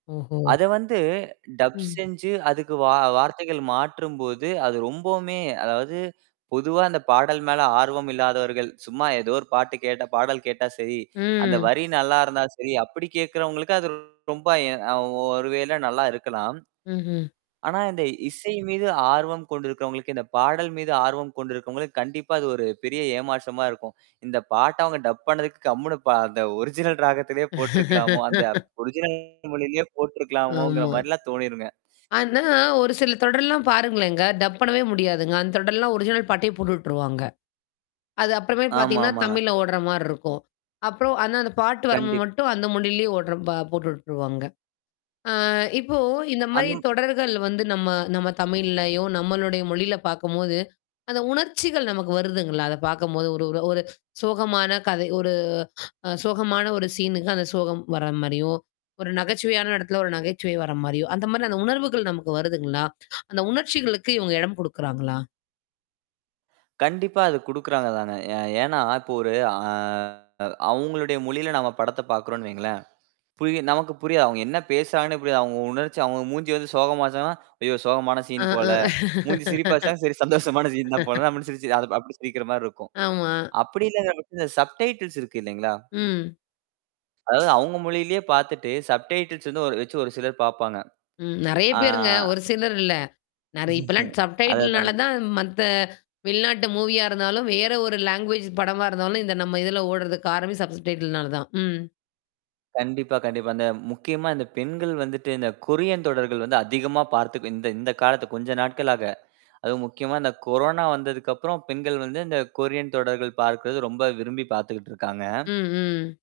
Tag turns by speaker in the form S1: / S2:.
S1: ஓஹோ.
S2: அத வந்து டப்
S1: ம்.
S2: செஞ்சு அதுக்கு வா வார்த்தைகள் மாற்றும்போது அது ரொம்போமே அதாவது பொதுவா அந்தப் பாடல் மேல ஆர்வம் இல்லாதவர்கள் சும்மா ஏதோ ஒரு பாட்டு கேட்டா பாடல் கேட்டா சரி. அந்த
S1: ம்.
S2: வரி நல்லா இருந்தா சரி, அப்படி கேட்கிறவங்களுக்கு, அது ரொம்ப எ அ ஒ ஒருவேளை நல்லா இருக்கலாம்.
S1: ம்ஹ்ம்.
S2: ஆனா இந்த இசை மீது ஆர்வம் கொண்டிருக்கிறவங்களுக்கு, இந்தப் பாடல் மீது ஆர்வம் கொண்டிருக்கிறவங்களுக்கு, கண்டிப்பா அது ஒரு பெரிய ஏமாற்றமா இருக்கும். இந்தப் பாட்ட அவுங்க டப் பண்ணதுக்கு கம்முனு பா அந்த ஒரிஜினல் ராகத்திலேயே போட்டிருக்கலாமோ? அந்த ஒரிஜினல் மொழியிலேயே போட்டிருக்கலாமோங்கிற
S1: ஆமா.
S2: மாரி எல்லாம் தோணிருங்க.
S1: ஆனா, ஒரு சில தொடர்லாம் பாருங்களேன்ங்க. டப் பண்ணவே முடியாதுங்க. அந்தத் தொடர் எல்லாம் ஒரிஜினல் பாட்டையே போட்டுட்ருவாங்க. அது அப்புறமே
S2: ஆமா,
S1: பாத்தீங்கன்னா
S2: ஆமாங்க.
S1: தமிழ்ல ஓட்ற மாரி இருக்கும். அப்றோம், ஆனா அந்தப் பாட்டு வரும்போது
S2: கண்டிப்.
S1: மட்டும் அந்த மொழியிலேயே ஓட்ற பா போட்டுட்ருவாங்க. ஆ, இப்போ இந்த மாதிரி
S2: அந்த
S1: தொடர்கள் வந்து நம்ம நம்ம தமிழ்லயோ நம்மளுடைய மொழியில பார்க்கும்போது, அந்த உணர்ச்சிகள் நமக்கு வருதுங்களா? அதைப் பார்க்கும்போது, ஒரு ஒரு சோகமான கதை, ஒரு சோகமான, ஒரு சீன் அந்தச் சோகம் வர்ற மாரியும், ஒரு நகைச்சுவையான இடத்துல ஒரு நகைச்சுவை வர்ற மாரியும் அந்த மாரி அந்த உணர்வுகள் நமக்கு வருதுங்களா? அந்த உணர்ச்சிகளுக்கு இவங்க இடம் கொடுக்கறாங்களா?
S2: கண்டிப்பா அது குடுக்கிறாங்க தானே. எ ஏன்னா இப்போ ஒரு அ அவங்களுடைய மொழியில நாம படத்த பாக்குறோம்னு வைங்களேன். புரியும், நமக்கு புரியும். அவங்க என்ன பேசுறாங்கன்னு புரியும். அவங்க உணர்ச்சி, அவங்க மூஞ்சி வந்து சோகமாச்சுன்னா, ஐயோ சோகமான
S1: அ
S2: சீன் போல.
S1: அ.
S2: மூஞ்சி சிரிப்பாச்சுன்னா, சரி சந்தோஷமான சீன் தான் போல அப்படின்னு சிரிச்சு அது அப்படி சிரிக்கிற மாரி இருக்கும்.
S1: ஆமா.
S2: அப்படி இல்லாங்கற பட்ச்ச இந்த சப்டைட்டில்ஸ் இருக்கு இல்லீங்களா?
S1: ம்.
S2: அதாவது அவங்க மொழியிலேயே பாத்துட்டு, சப்டைட்டில்ஸ் ஒரு வெச்சு ஒரு சிலர் பார்ப்பாங்க.
S1: ம். நெறைய
S2: ஆ.
S1: பேருங்க. ஒரு சிலர் இல்ல. நெறை இப்பெல்லாம் சப்டைட்டில்னால
S2: அதேதாங்க.
S1: தான் மத்த வெளிநாட்டு மூவியா இருந்தாலும் வேற ஒரு லாங்வேஜ் படமா இருந்தாலும் இந்த நம்ம இதுல ஓடுறதுக் காரணம் சப்டைட்டில்னால தான். ம்.
S2: கண்டிப்பா, கண்டிப்பா. இந்த முக்கியமா இந்த பெண்கள் வந்துட்டு இந்தக் கொரியன் தொடர்கள் வந்து அதிகமா பார்த்து இந்த இந்தக் காலத்து கொஞ்ச நாட்களாக. அதுவும் முக்கியமா இந்தக் கொரோனா வந்ததுக்கப்புறம் பெண்கள் வந்து இந்தக் கொரியன் தொடர்கள் பார்க்குறது ரொம்ப விரும்பிப் பார்த்துட்டு
S1: ம்.
S2: இருக்காங்க.
S1: ம்.